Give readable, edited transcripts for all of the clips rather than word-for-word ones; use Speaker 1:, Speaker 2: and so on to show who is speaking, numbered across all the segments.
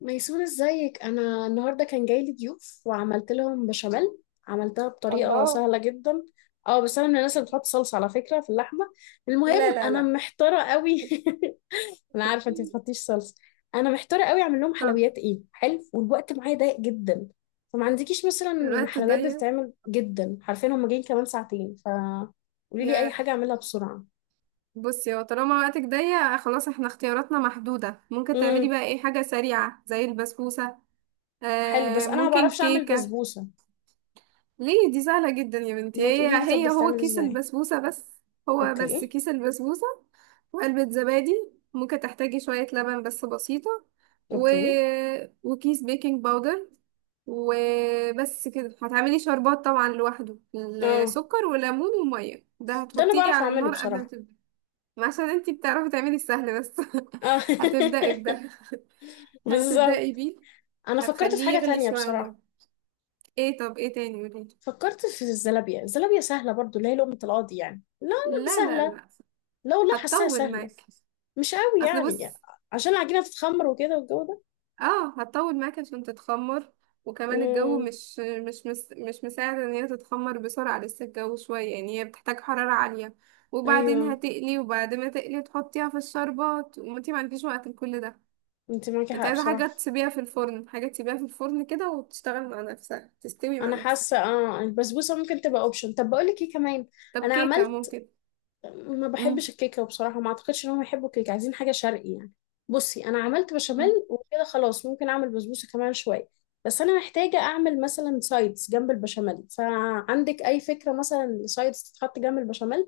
Speaker 1: ميسون ازيك. انا النهارده كان جاي لي ضيوف وعملت لهم بشاميل. عملتها بطريقه
Speaker 2: الله.
Speaker 1: سهله جدا. اه، بس انا من الناس اللي بتحط صلصه على فكره في اللحمه.
Speaker 2: لا
Speaker 1: المهم
Speaker 2: لا
Speaker 1: انا
Speaker 2: لا.
Speaker 1: محتاره قوي. انا عارفه انت ما بتحطيش صلصه. انا محتاره قوي اعمل لهم
Speaker 2: طب
Speaker 1: حلويات ايه، حلو، والوقت معايا ضيق جدا. فما عندكيش مثلا
Speaker 2: الوقت
Speaker 1: حلويات
Speaker 2: ضيق.
Speaker 1: بتتعمل جدا؟ عارفين هم جايين كمان ساعتين. ف قولي لي اي
Speaker 2: يا
Speaker 1: حاجه اعملها بسرعه.
Speaker 2: بصي، هو طالما وقتك ضيق خلاص احنا اختياراتنا محدودة. ممكن تعملي
Speaker 1: امم
Speaker 2: بقى ايه حاجة سريعة زي البسبوسة.
Speaker 1: حلو، بس
Speaker 2: آه،
Speaker 1: انا ما
Speaker 2: ممكن
Speaker 1: بعرفش اعمل
Speaker 2: كيكة.
Speaker 1: بسبوسه.
Speaker 2: ليه؟ دي سهلة جدا يا بنتي،
Speaker 1: ما
Speaker 2: هي
Speaker 1: تقولي لي طب
Speaker 2: هي هو
Speaker 1: بتتعمل
Speaker 2: كيس
Speaker 1: ازاي؟
Speaker 2: البسبوسة بس. هو بس
Speaker 1: اوكي.
Speaker 2: كيس البسبوسة وعلبة زبادي. ممكن تحتاجي شوية لبن بس بسيطة. و...
Speaker 1: اوكي.
Speaker 2: وكيس بيكنج باودر وبس كده. هتعملي شربات طبعا لوحده،
Speaker 1: اه،
Speaker 2: السكر وليمون ومية، ده
Speaker 1: ده انا
Speaker 2: هتحطيه
Speaker 1: بعرف
Speaker 2: على
Speaker 1: اعمله
Speaker 2: النار قبل ما
Speaker 1: بصراحة.
Speaker 2: تبدأي. ما عشان انتي بتعرفي تعملي السهل بس.
Speaker 1: اه
Speaker 2: هتبدأي بده، هتبدأي
Speaker 1: بالظبط.
Speaker 2: بيه،
Speaker 1: انا فكرت في
Speaker 2: هتخليه
Speaker 1: حاجة
Speaker 2: يغلي
Speaker 1: تانية
Speaker 2: شوية على النار.
Speaker 1: بصراحة.
Speaker 2: ايه؟ طب ايه تاني؟ قوليلي.
Speaker 1: فكرت في الزلابية، الزلابية سهلة برضو اللي هي لقمة القاضي، يعني لا
Speaker 2: لا لا
Speaker 1: سهلة.
Speaker 2: لا،
Speaker 1: لو لا، حاساها
Speaker 2: هتطول
Speaker 1: سهلة
Speaker 2: معاك.
Speaker 1: مش قوي
Speaker 2: اصل
Speaker 1: يعني،
Speaker 2: بص،
Speaker 1: عشان العجينة تتخمر وكده والجو ده.
Speaker 2: اه هتطول معاك عشان تتخمر. وكمان الجو
Speaker 1: امم
Speaker 2: مش مساعد ان هي تتخمر بسرعة، لسه الجو شوية يعني، هي بتحتاج حرارة عالية. وبعدين
Speaker 1: ايوه،
Speaker 2: هتقلي، وبعد ما تقلي تحطيها في الشربات، وانتي ما عندكيش وقت لكل ده.
Speaker 1: انت معاكي
Speaker 2: انت
Speaker 1: حق
Speaker 2: عايزة حاجة
Speaker 1: بصراحة.
Speaker 2: تسيبيها في الفرن، حاجة تسيبيها في الفرن كده وتشتغل مع نفسها، تستوي مع
Speaker 1: انا
Speaker 2: نفسها.
Speaker 1: حاسة اه البسبوسة ممكن تبقى اوبشن. طب بقول لك ايه كمان،
Speaker 2: طب
Speaker 1: انا
Speaker 2: كيكة
Speaker 1: عملت،
Speaker 2: ممكن.
Speaker 1: ما بحبش الكيكه بصراحه، ما اعتقدش ان هم يحبوا الكيكه، عايزين حاجه شرقي يعني. بصي انا عملت بشاميل
Speaker 2: مم.
Speaker 1: وكده خلاص، ممكن اعمل بسبوسه كمان شويه، بس انا محتاجه اعمل مثلا سايدز جنب البشاميل. فعندك اي فكره مثلا سايدز تتحط جنب البشاميل؟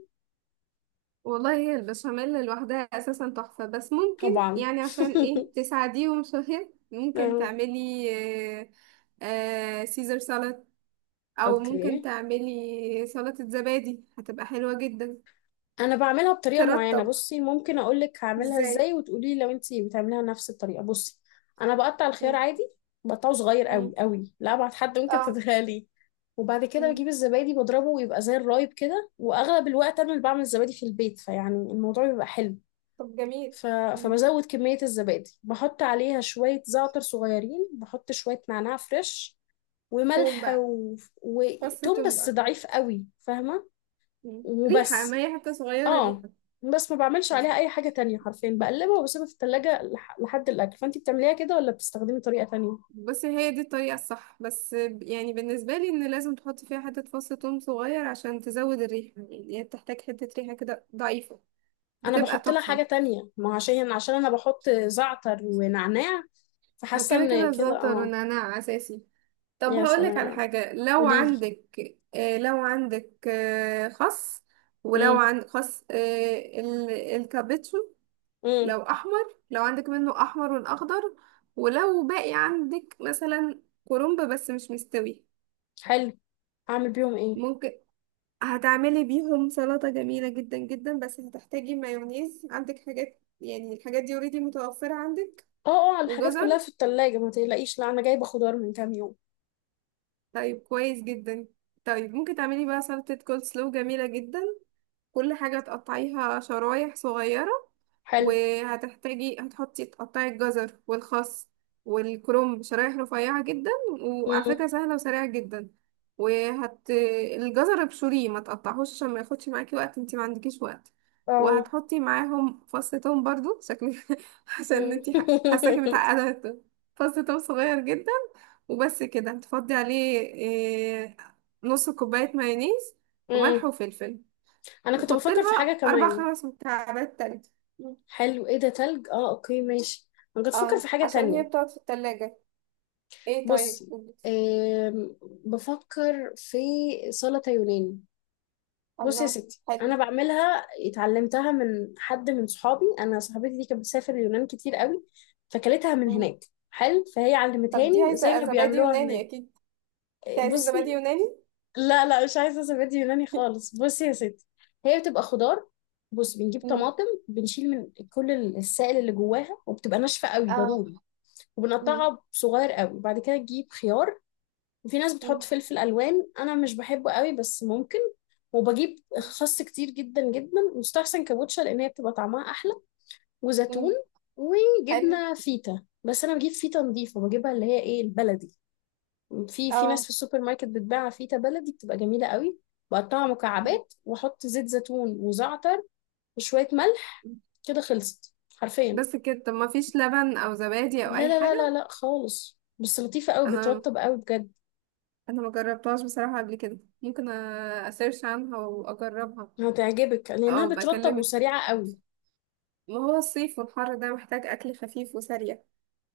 Speaker 2: والله هي البشاميل لوحدها اساسا تحفة، بس ممكن
Speaker 1: طبعا.
Speaker 2: يعني عشان ايه تساعديهم شوية ممكن
Speaker 1: آه،
Speaker 2: تعملي آه، آه، سيزر سالاد. او ممكن
Speaker 1: اوكي.
Speaker 2: تعملي سلطة زبادي، هتبقى حلوة جدا.
Speaker 1: انا بعملها بطريقه معينه،
Speaker 2: ترطب.
Speaker 1: بصي ممكن اقول لك هعملها
Speaker 2: ازاي؟
Speaker 1: ازاي وتقولي لي لو انت بتعمليها نفس الطريقه. بصي انا بقطع الخيار
Speaker 2: مم.
Speaker 1: عادي، بقطعه صغير
Speaker 2: مم.
Speaker 1: قوي قوي، لا ابعد حد ممكن
Speaker 2: اه.
Speaker 1: تتخيليه. وبعد كده
Speaker 2: مم.
Speaker 1: بجيب الزبادي بضربه ويبقى زي الرايب كده، واغلب الوقت انا اللي بعمل الزبادي في البيت، فيعني الموضوع بيبقى حلو.
Speaker 2: طب جميل.
Speaker 1: ف...
Speaker 2: مم.
Speaker 1: فبزود كميه الزبادي، بحط عليها شويه زعتر صغيرين، بحط شويه نعناع فريش
Speaker 2: توم
Speaker 1: وملح
Speaker 2: بقى.
Speaker 1: و...
Speaker 2: فص
Speaker 1: وتوم
Speaker 2: توم
Speaker 1: بس
Speaker 2: بقى.
Speaker 1: ضعيف قوي، فاهمه؟
Speaker 2: مم. ريحة،
Speaker 1: وبس.
Speaker 2: ما هي حتة صغيرة
Speaker 1: اه،
Speaker 2: ريحة.
Speaker 1: بس ما بعملش عليها اي حاجة تانية حرفيا، بقلبها وبسيبها في التلاجة لحد الاكل. فانتي بتعمليها كده ولا بتستخدمي طريقة تانية؟
Speaker 2: بس هي دي الطريقة الصح بس، يعني بالنسبة لي ان لازم تحط فيها حتة فص ثوم صغير عشان تزود الريحة، يعني هي بتحتاج حتة ريحة كده ضعيفة،
Speaker 1: انا
Speaker 2: بتبقى
Speaker 1: بحط لها
Speaker 2: تحفة.
Speaker 1: حاجة تانية، ما هو عشان انا بحط زعتر ونعناع،
Speaker 2: ما
Speaker 1: فحاسة
Speaker 2: كده كده
Speaker 1: ان كده
Speaker 2: الزعتر
Speaker 1: اه.
Speaker 2: والنعناع اساسي. طب
Speaker 1: يا
Speaker 2: هقولك على
Speaker 1: سلام،
Speaker 2: حاجة لو
Speaker 1: قوليلي.
Speaker 2: عندك آه. لو عندك آه خس، ولو
Speaker 1: امم
Speaker 2: عندك خس آه الكابتشو،
Speaker 1: امم
Speaker 2: لو احمر، لو عندك منه احمر والاخضر، ولو باقي عندك مثلا كرنب بس مش مستوي،
Speaker 1: حلو، اعمل بيهم ايه؟
Speaker 2: ممكن هتعملي بيهم سلطة جميلة جدا جدا. بس هتحتاجي مايونيز. عندك حاجات يعني، الحاجات دي اوريدي متوفرة عندك؟
Speaker 1: اه اه، الحاجات كلها
Speaker 2: وجزر؟
Speaker 1: في التلاجة ما تقلقيش، لا انا جايبة خضار من كام يوم.
Speaker 2: طيب كويس جدا. طيب ممكن تعملي بقى سلطة كول سلو جميلة جدا. كل حاجة تقطعيها شرايح صغيرة.
Speaker 1: حلو.
Speaker 2: وهتحتاجي، هتحطي، تقطعي الجزر والخس والكرنب شرايح رفيعة جدا. وعلى فكرة
Speaker 1: امم
Speaker 2: سهلة وسريعة جدا. وهت، الجزر ابشريه ما تقطعهوش عشان ما ياخدش معاكي وقت، انتي ما عندكيش وقت.
Speaker 1: اه.
Speaker 2: وهتحطي معاهم فص توم برضو شكلك. عشان
Speaker 1: مم.
Speaker 2: انتي حاساكي متعقدة. فص توم صغير جدا. وبس كده. هتفضي عليه إيه، نص كوباية مايونيز وملح
Speaker 1: مم.
Speaker 2: وفلفل.
Speaker 1: انا كنت
Speaker 2: وحط
Speaker 1: بفكر في حاجة
Speaker 2: لها اربع
Speaker 1: كمان.
Speaker 2: خمس مكعبات تلج. مم.
Speaker 1: حلو، ايه ده، تلج؟ اه اوكي ماشي. انا كنت بفكر
Speaker 2: اه
Speaker 1: في حاجة
Speaker 2: عشان هي
Speaker 1: تانية.
Speaker 2: بتقعد في التلاجة. ايه؟ طيب.
Speaker 1: بصي،
Speaker 2: مم.
Speaker 1: آم، بفكر في سلطة يوناني. بصي يا
Speaker 2: الله،
Speaker 1: ستي،
Speaker 2: حلو.
Speaker 1: انا بعملها اتعلمتها من حد من صحابي. انا صاحبتي دي كانت بتسافر اليونان كتير قوي فكلتها من
Speaker 2: مم.
Speaker 1: هناك. حلو، فهي
Speaker 2: طب دي
Speaker 1: علمتهاني زي ما
Speaker 2: عايزة زبادي
Speaker 1: بيعملوها
Speaker 2: يوناني
Speaker 1: هناك.
Speaker 2: اكيد، دي عايزة زبادي
Speaker 1: بصي
Speaker 2: يوناني.
Speaker 1: لا لا، مش عايزه سبات يوناني خالص. بصي يا ستي، هي بتبقى خضار. بص بنجيب
Speaker 2: مم.
Speaker 1: طماطم، بنشيل من كل السائل اللي جواها وبتبقى ناشفه قوي
Speaker 2: اه.
Speaker 1: ضروري.
Speaker 2: مم.
Speaker 1: وبنقطعها صغير قوي، وبعد كده تجيب خيار. وفي ناس بتحط
Speaker 2: مم.
Speaker 1: فلفل الوان، انا مش بحبه قوي بس ممكن. وبجيب خس كتير جدا جدا، مستحسن كابوتشا لان هي بتبقى طعمها احلى. وزيتون،
Speaker 2: مم. حلو.
Speaker 1: وجبنه فيتا، بس انا بجيب فيتا نظيفه بجيبها اللي هي ايه البلدي. في في ناس
Speaker 2: اه.
Speaker 1: في السوبر ماركت بتباع فيتا بلدي بتبقى جميله قوي. بقطعها
Speaker 2: مم.
Speaker 1: مكعبات واحط زيت زيتون وزعتر وشويه ملح.
Speaker 2: مم.
Speaker 1: كده خلصت حرفيا.
Speaker 2: بس كده؟ طب ما فيش لبن او زبادي او
Speaker 1: لا
Speaker 2: اي
Speaker 1: لا لا لا
Speaker 2: حاجة؟
Speaker 1: لا، خالص. بس لطيفه قوي،
Speaker 2: انا
Speaker 1: بترطب قوي بجد.
Speaker 2: انا ما جربتهاش بصراحة قبل كده. ممكن اسيرش عنها واجربها.
Speaker 1: هتعجبك لانها
Speaker 2: او
Speaker 1: بترطب
Speaker 2: بكلمك.
Speaker 1: وسريعه قوي.
Speaker 2: ما هو الصيف والحر ده محتاج اكل خفيف وسريع.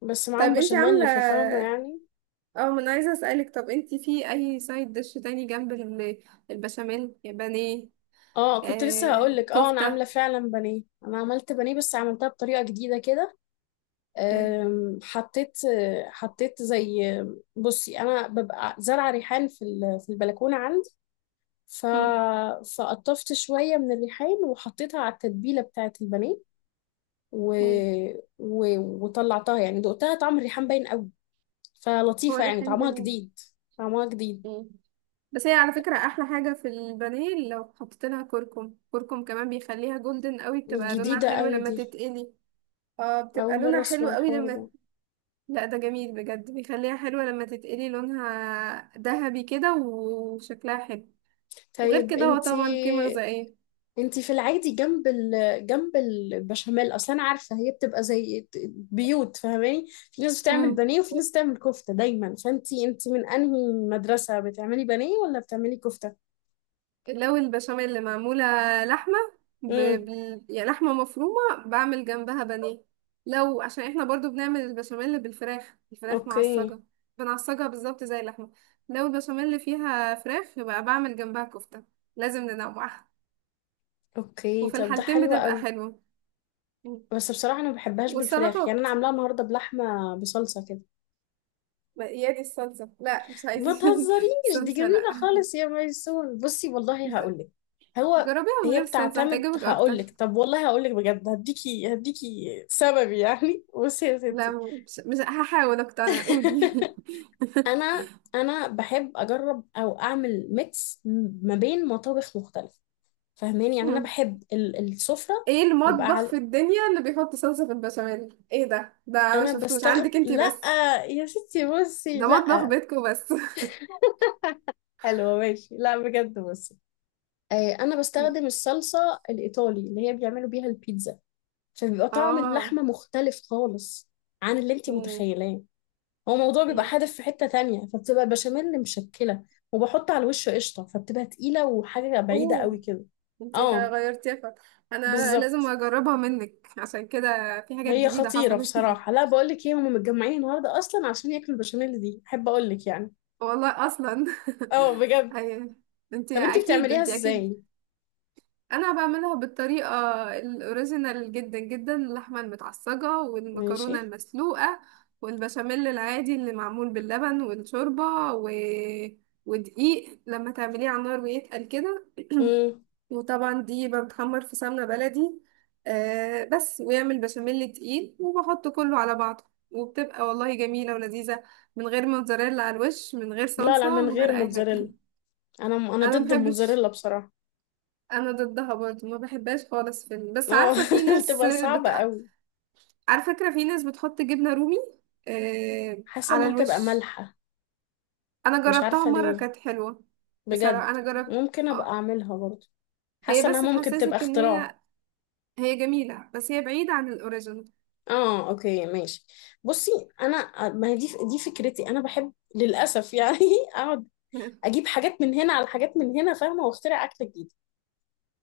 Speaker 1: بس
Speaker 2: طيب
Speaker 1: معاهم
Speaker 2: انتي عاملة،
Speaker 1: بشاميل ففاهمه يعني.
Speaker 2: اه ما انا عايزة اسألك، طب انتي في اي سايد ديش تاني جنب البشاميل؟ بانيه؟
Speaker 1: اه كنت لسه هقول
Speaker 2: آه،
Speaker 1: لك، اه انا عامله
Speaker 2: كفتة.
Speaker 1: فعلا بانيه. انا عملت بانيه بس عملتها بطريقه جديده كده.
Speaker 2: مم.
Speaker 1: حطيت، حطيت زي، بصي انا ببقى زرعه ريحان في في البلكونه عندي. ف
Speaker 2: مم.
Speaker 1: فقطفت شويه من الريحان وحطيتها على التتبيله بتاعه البانيه و...
Speaker 2: مم.
Speaker 1: و... وطلعتها يعني دقتها، طعم الريحان باين قوي،
Speaker 2: هو
Speaker 1: فلطيفه يعني
Speaker 2: ريحان
Speaker 1: طعمها
Speaker 2: جميل.
Speaker 1: جديد. طعمها جديد
Speaker 2: مم. بس هي على فكرة احلى حاجة في البانيه لو حطيت لها كركم، كركم كمان بيخليها جولدن قوي، بتبقى لونها
Speaker 1: جديدة
Speaker 2: حلو
Speaker 1: قوي
Speaker 2: لما
Speaker 1: دي.
Speaker 2: تتقلي. اه
Speaker 1: أول
Speaker 2: بتبقى
Speaker 1: مرة
Speaker 2: لونها حلو
Speaker 1: أسمع
Speaker 2: قوي
Speaker 1: الحوار
Speaker 2: لما،
Speaker 1: ده.
Speaker 2: لا ده جميل بجد، بيخليها حلوة لما تتقلي لونها ذهبي كده وشكلها حلو. وغير
Speaker 1: طيب
Speaker 2: كده هو طبعا قيمة
Speaker 1: انتي،
Speaker 2: غذائية.
Speaker 1: انتي في العادي جنب جنب البشاميل أصلا، أنا عارفة هي بتبقى زي بيوت فاهماني، في ناس بتعمل
Speaker 2: مم.
Speaker 1: بانيه وفي ناس بتعمل كفتة دايما. فانتي، انتي من أنهي مدرسة، بتعملي بانيه ولا بتعملي كفتة؟
Speaker 2: لو البشاميل اللي معمولة لحمة
Speaker 1: امم
Speaker 2: يعني لحمة مفرومة بعمل جنبها بانيه. لو عشان احنا برضو بنعمل البشاميل بالفراخ، الفراخ
Speaker 1: اوكي.
Speaker 2: معصجة، بنعصجها بالظبط زي اللحمة، لو البشاميل اللي فيها فراخ يبقى بعمل جنبها كفتة. لازم ننوعها.
Speaker 1: اوكي
Speaker 2: وفي
Speaker 1: طب ده
Speaker 2: الحالتين
Speaker 1: حلو
Speaker 2: بتبقى
Speaker 1: قوي.
Speaker 2: حلوة.
Speaker 1: بس بصراحة أنا ما بحبهاش بالفراخ يعني، أنا
Speaker 2: والسلطات.
Speaker 1: عاملاها النهاردة بلحمة بصلصة كده.
Speaker 2: يا دي الصلصة، لا مش
Speaker 1: ما
Speaker 2: عايزين
Speaker 1: تهزريش، دي
Speaker 2: صلصة،
Speaker 1: جميلة
Speaker 2: لا.
Speaker 1: خالص يا ميسون. بصي والله
Speaker 2: ج-
Speaker 1: هقولك. هو
Speaker 2: جربيها من
Speaker 1: هي
Speaker 2: غير الصلصة،
Speaker 1: بتعتمد،
Speaker 2: هتعجبك أكتر.
Speaker 1: هقولك طب، والله هقولك بجد، هديكي هديكي سبب يعني. بصي يا
Speaker 2: لا
Speaker 1: ستي.
Speaker 2: مش هحاول أقتنع، قولي.
Speaker 1: انا، انا بحب اجرب او اعمل ميكس ما بين مطابخ مختلفه، فاهماني يعني انا بحب السفره.
Speaker 2: ايه
Speaker 1: يبقى
Speaker 2: المطبخ
Speaker 1: على،
Speaker 2: في الدنيا اللي بيحط صلصة في البشاميل؟ ايه ده؟ ده ما
Speaker 1: انا
Speaker 2: شفتوش
Speaker 1: بستغل،
Speaker 2: عندك انتي
Speaker 1: لا
Speaker 2: بس.
Speaker 1: يا ستي بصي،
Speaker 2: ده مطبخ
Speaker 1: لا.
Speaker 2: بيتكو بس.
Speaker 1: حلوه ماشي، لا بجد بصي، آه، انا بستخدم الصلصه الايطالي اللي هي بيعملوا بيها البيتزا، فبيبقى طعم
Speaker 2: اه.
Speaker 1: اللحمة مختلف خالص عن اللي انتي
Speaker 2: مم.
Speaker 1: متخيلاه. هو الموضوع بيبقى
Speaker 2: مم.
Speaker 1: حادف في حتة تانية، فبتبقى البشاميل مشكلة. وبحط على الوش قشطة فبتبقى تقيلة وحاجة بعيدة قوي
Speaker 2: اوه،
Speaker 1: كده.
Speaker 2: انتي
Speaker 1: اه
Speaker 2: غيرتيها فا. انا لازم
Speaker 1: بالظبط.
Speaker 2: اجربها منك عشان كده، في حاجات
Speaker 1: هي
Speaker 2: جديدة
Speaker 1: خطيرة
Speaker 2: حصلت.
Speaker 1: بصراحة، لا بقولك ايه، هما متجمعين النهاردة اصلا عشان ياكلوا البشاميل دي، احب اقولك يعني.
Speaker 2: والله اصلا.
Speaker 1: اه بجد.
Speaker 2: ايوه
Speaker 1: طب
Speaker 2: انتي
Speaker 1: انتي
Speaker 2: اكيد،
Speaker 1: بتعمليها
Speaker 2: انتي اكيد.
Speaker 1: ازاي؟
Speaker 2: انا بعملها بالطريقه الاوريجينال جدا جدا، اللحمه المتعصجه
Speaker 1: ماشي.
Speaker 2: والمكرونه المسلوقه والبشاميل العادي اللي معمول باللبن والشوربه و... ودقيق لما تعمليه على النار ويتقل كده.
Speaker 1: مم.
Speaker 2: وطبعا دي بتحمر في سمنه بلدي آه، بس ويعمل بشاميل تقيل وبحط كله على بعضه، وبتبقى والله جميله ولذيذه، من غير موتزاريلا على الوش، من غير
Speaker 1: لا لا،
Speaker 2: صلصه،
Speaker 1: من
Speaker 2: من غير
Speaker 1: غير
Speaker 2: اي حاجه.
Speaker 1: موتزاريلا. انا، انا
Speaker 2: انا
Speaker 1: ضد الموتزاريلا
Speaker 2: محبش،
Speaker 1: بصراحة.
Speaker 2: انا ضدها برضه، ما بحبهاش خالص. في بس
Speaker 1: اه
Speaker 2: عارفه في ناس
Speaker 1: بتبقى
Speaker 2: بت...
Speaker 1: صعبة قوي.
Speaker 2: على فكره في ناس بتحط جبنه رومي آه...
Speaker 1: حاسة
Speaker 2: على
Speaker 1: انها تبقى
Speaker 2: الوش.
Speaker 1: مالحة،
Speaker 2: انا
Speaker 1: مش
Speaker 2: جربتها
Speaker 1: عارفة
Speaker 2: مره
Speaker 1: ليه.
Speaker 2: كانت حلوه. بصراحه
Speaker 1: بجد
Speaker 2: انا جربت،
Speaker 1: ممكن ابقى
Speaker 2: اه.
Speaker 1: اعملها برضه.
Speaker 2: هي
Speaker 1: حاسة
Speaker 2: بس
Speaker 1: انها ممكن تبقى
Speaker 2: تحسسك ان
Speaker 1: اختراع.
Speaker 2: هي، هي جميله بس هي بعيده عن الاوريجينال.
Speaker 1: اه اوكي ماشي. بصي، انا ما هي دي، دي فكرتي، انا بحب للاسف يعني اقعد اجيب حاجات من هنا على حاجات من هنا فاهمة، واخترع اكلة جديدة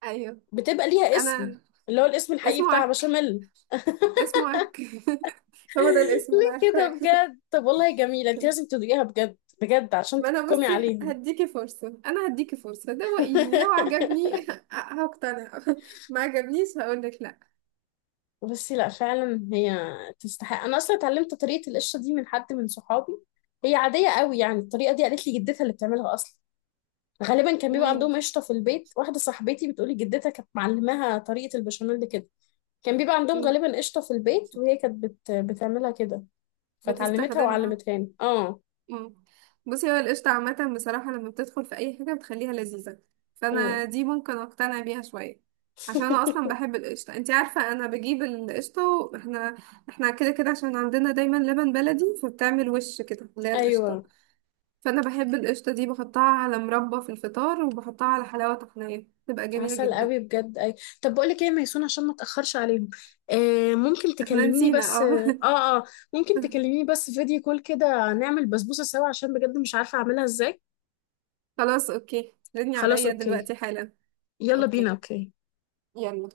Speaker 2: ايوه.
Speaker 1: بتبقى ليها اسم،
Speaker 2: انا
Speaker 1: اللي هو الاسم الحقيقي
Speaker 2: اسمه
Speaker 1: بتاع
Speaker 2: عك،
Speaker 1: بشاميل.
Speaker 2: اسمه عك. هو ده الاسم
Speaker 1: ليه
Speaker 2: انا
Speaker 1: كده
Speaker 2: عارفاه.
Speaker 1: بجد؟ طب والله جميلة، انت لازم تدوقيها بجد بجد عشان
Speaker 2: ما انا
Speaker 1: تحكمي
Speaker 2: بصي
Speaker 1: عليهم.
Speaker 2: هديكي فرصه، انا هديكي فرصه، دوقيني لو عجبني هقتنع، ما عجبنيش هقولك لا.
Speaker 1: بصي، لا فعلا هي تستحق. انا اصلا اتعلمت طريقه القشره دي من حد من صحابي. هي عاديه قوي يعني، الطريقه دي قالت لي جدتها اللي بتعملها اصلا. غالبا كان بيبقى
Speaker 2: ميم.
Speaker 1: عندهم قشطه في البيت، واحده صاحبتي بتقولي جدتها كانت معلماها طريقه البشاميل دي كده. كان بيبقى عندهم
Speaker 2: مم.
Speaker 1: غالبا قشطه في البيت، وهي كانت بتعملها كده. فتعلمتها
Speaker 2: بتستخدمها.
Speaker 1: وعلمتها لي اه.
Speaker 2: مم. بصي هو القشطة عامة بصراحة لما بتدخل في أي حاجة بتخليها لذيذة،
Speaker 1: أمم.
Speaker 2: فأنا دي ممكن أقتنع بيها شوية، عشان أنا أصلا بحب القشطة. انتي عارفة أنا بجيب القشطة، واحنا كده كده عشان عندنا دايما لبن بلدي فبتعمل وش كده اللي هي القشطة.
Speaker 1: ايوه
Speaker 2: فأنا بحب القشطة دي، بحطها على مربى في الفطار وبحطها على حلاوة طحينية، بتبقى جميلة
Speaker 1: عسل
Speaker 2: جدا.
Speaker 1: قوي بجد. اي، طب بقول لك ايه يا ميسون، عشان ما اتاخرش عليهم، آه ممكن
Speaker 2: احنا
Speaker 1: تكلميني
Speaker 2: نسينا،
Speaker 1: بس
Speaker 2: اه.
Speaker 1: اه، اه ممكن تكلميني بس فيديو كول كده نعمل بسبوسه سوا، عشان بجد مش عارفه اعملها ازاي.
Speaker 2: خلاص اوكي، ردني
Speaker 1: خلاص
Speaker 2: عليا
Speaker 1: اوكي.
Speaker 2: دلوقتي حالا.
Speaker 1: يلا بينا
Speaker 2: اوكي،
Speaker 1: اوكي.
Speaker 2: يلا.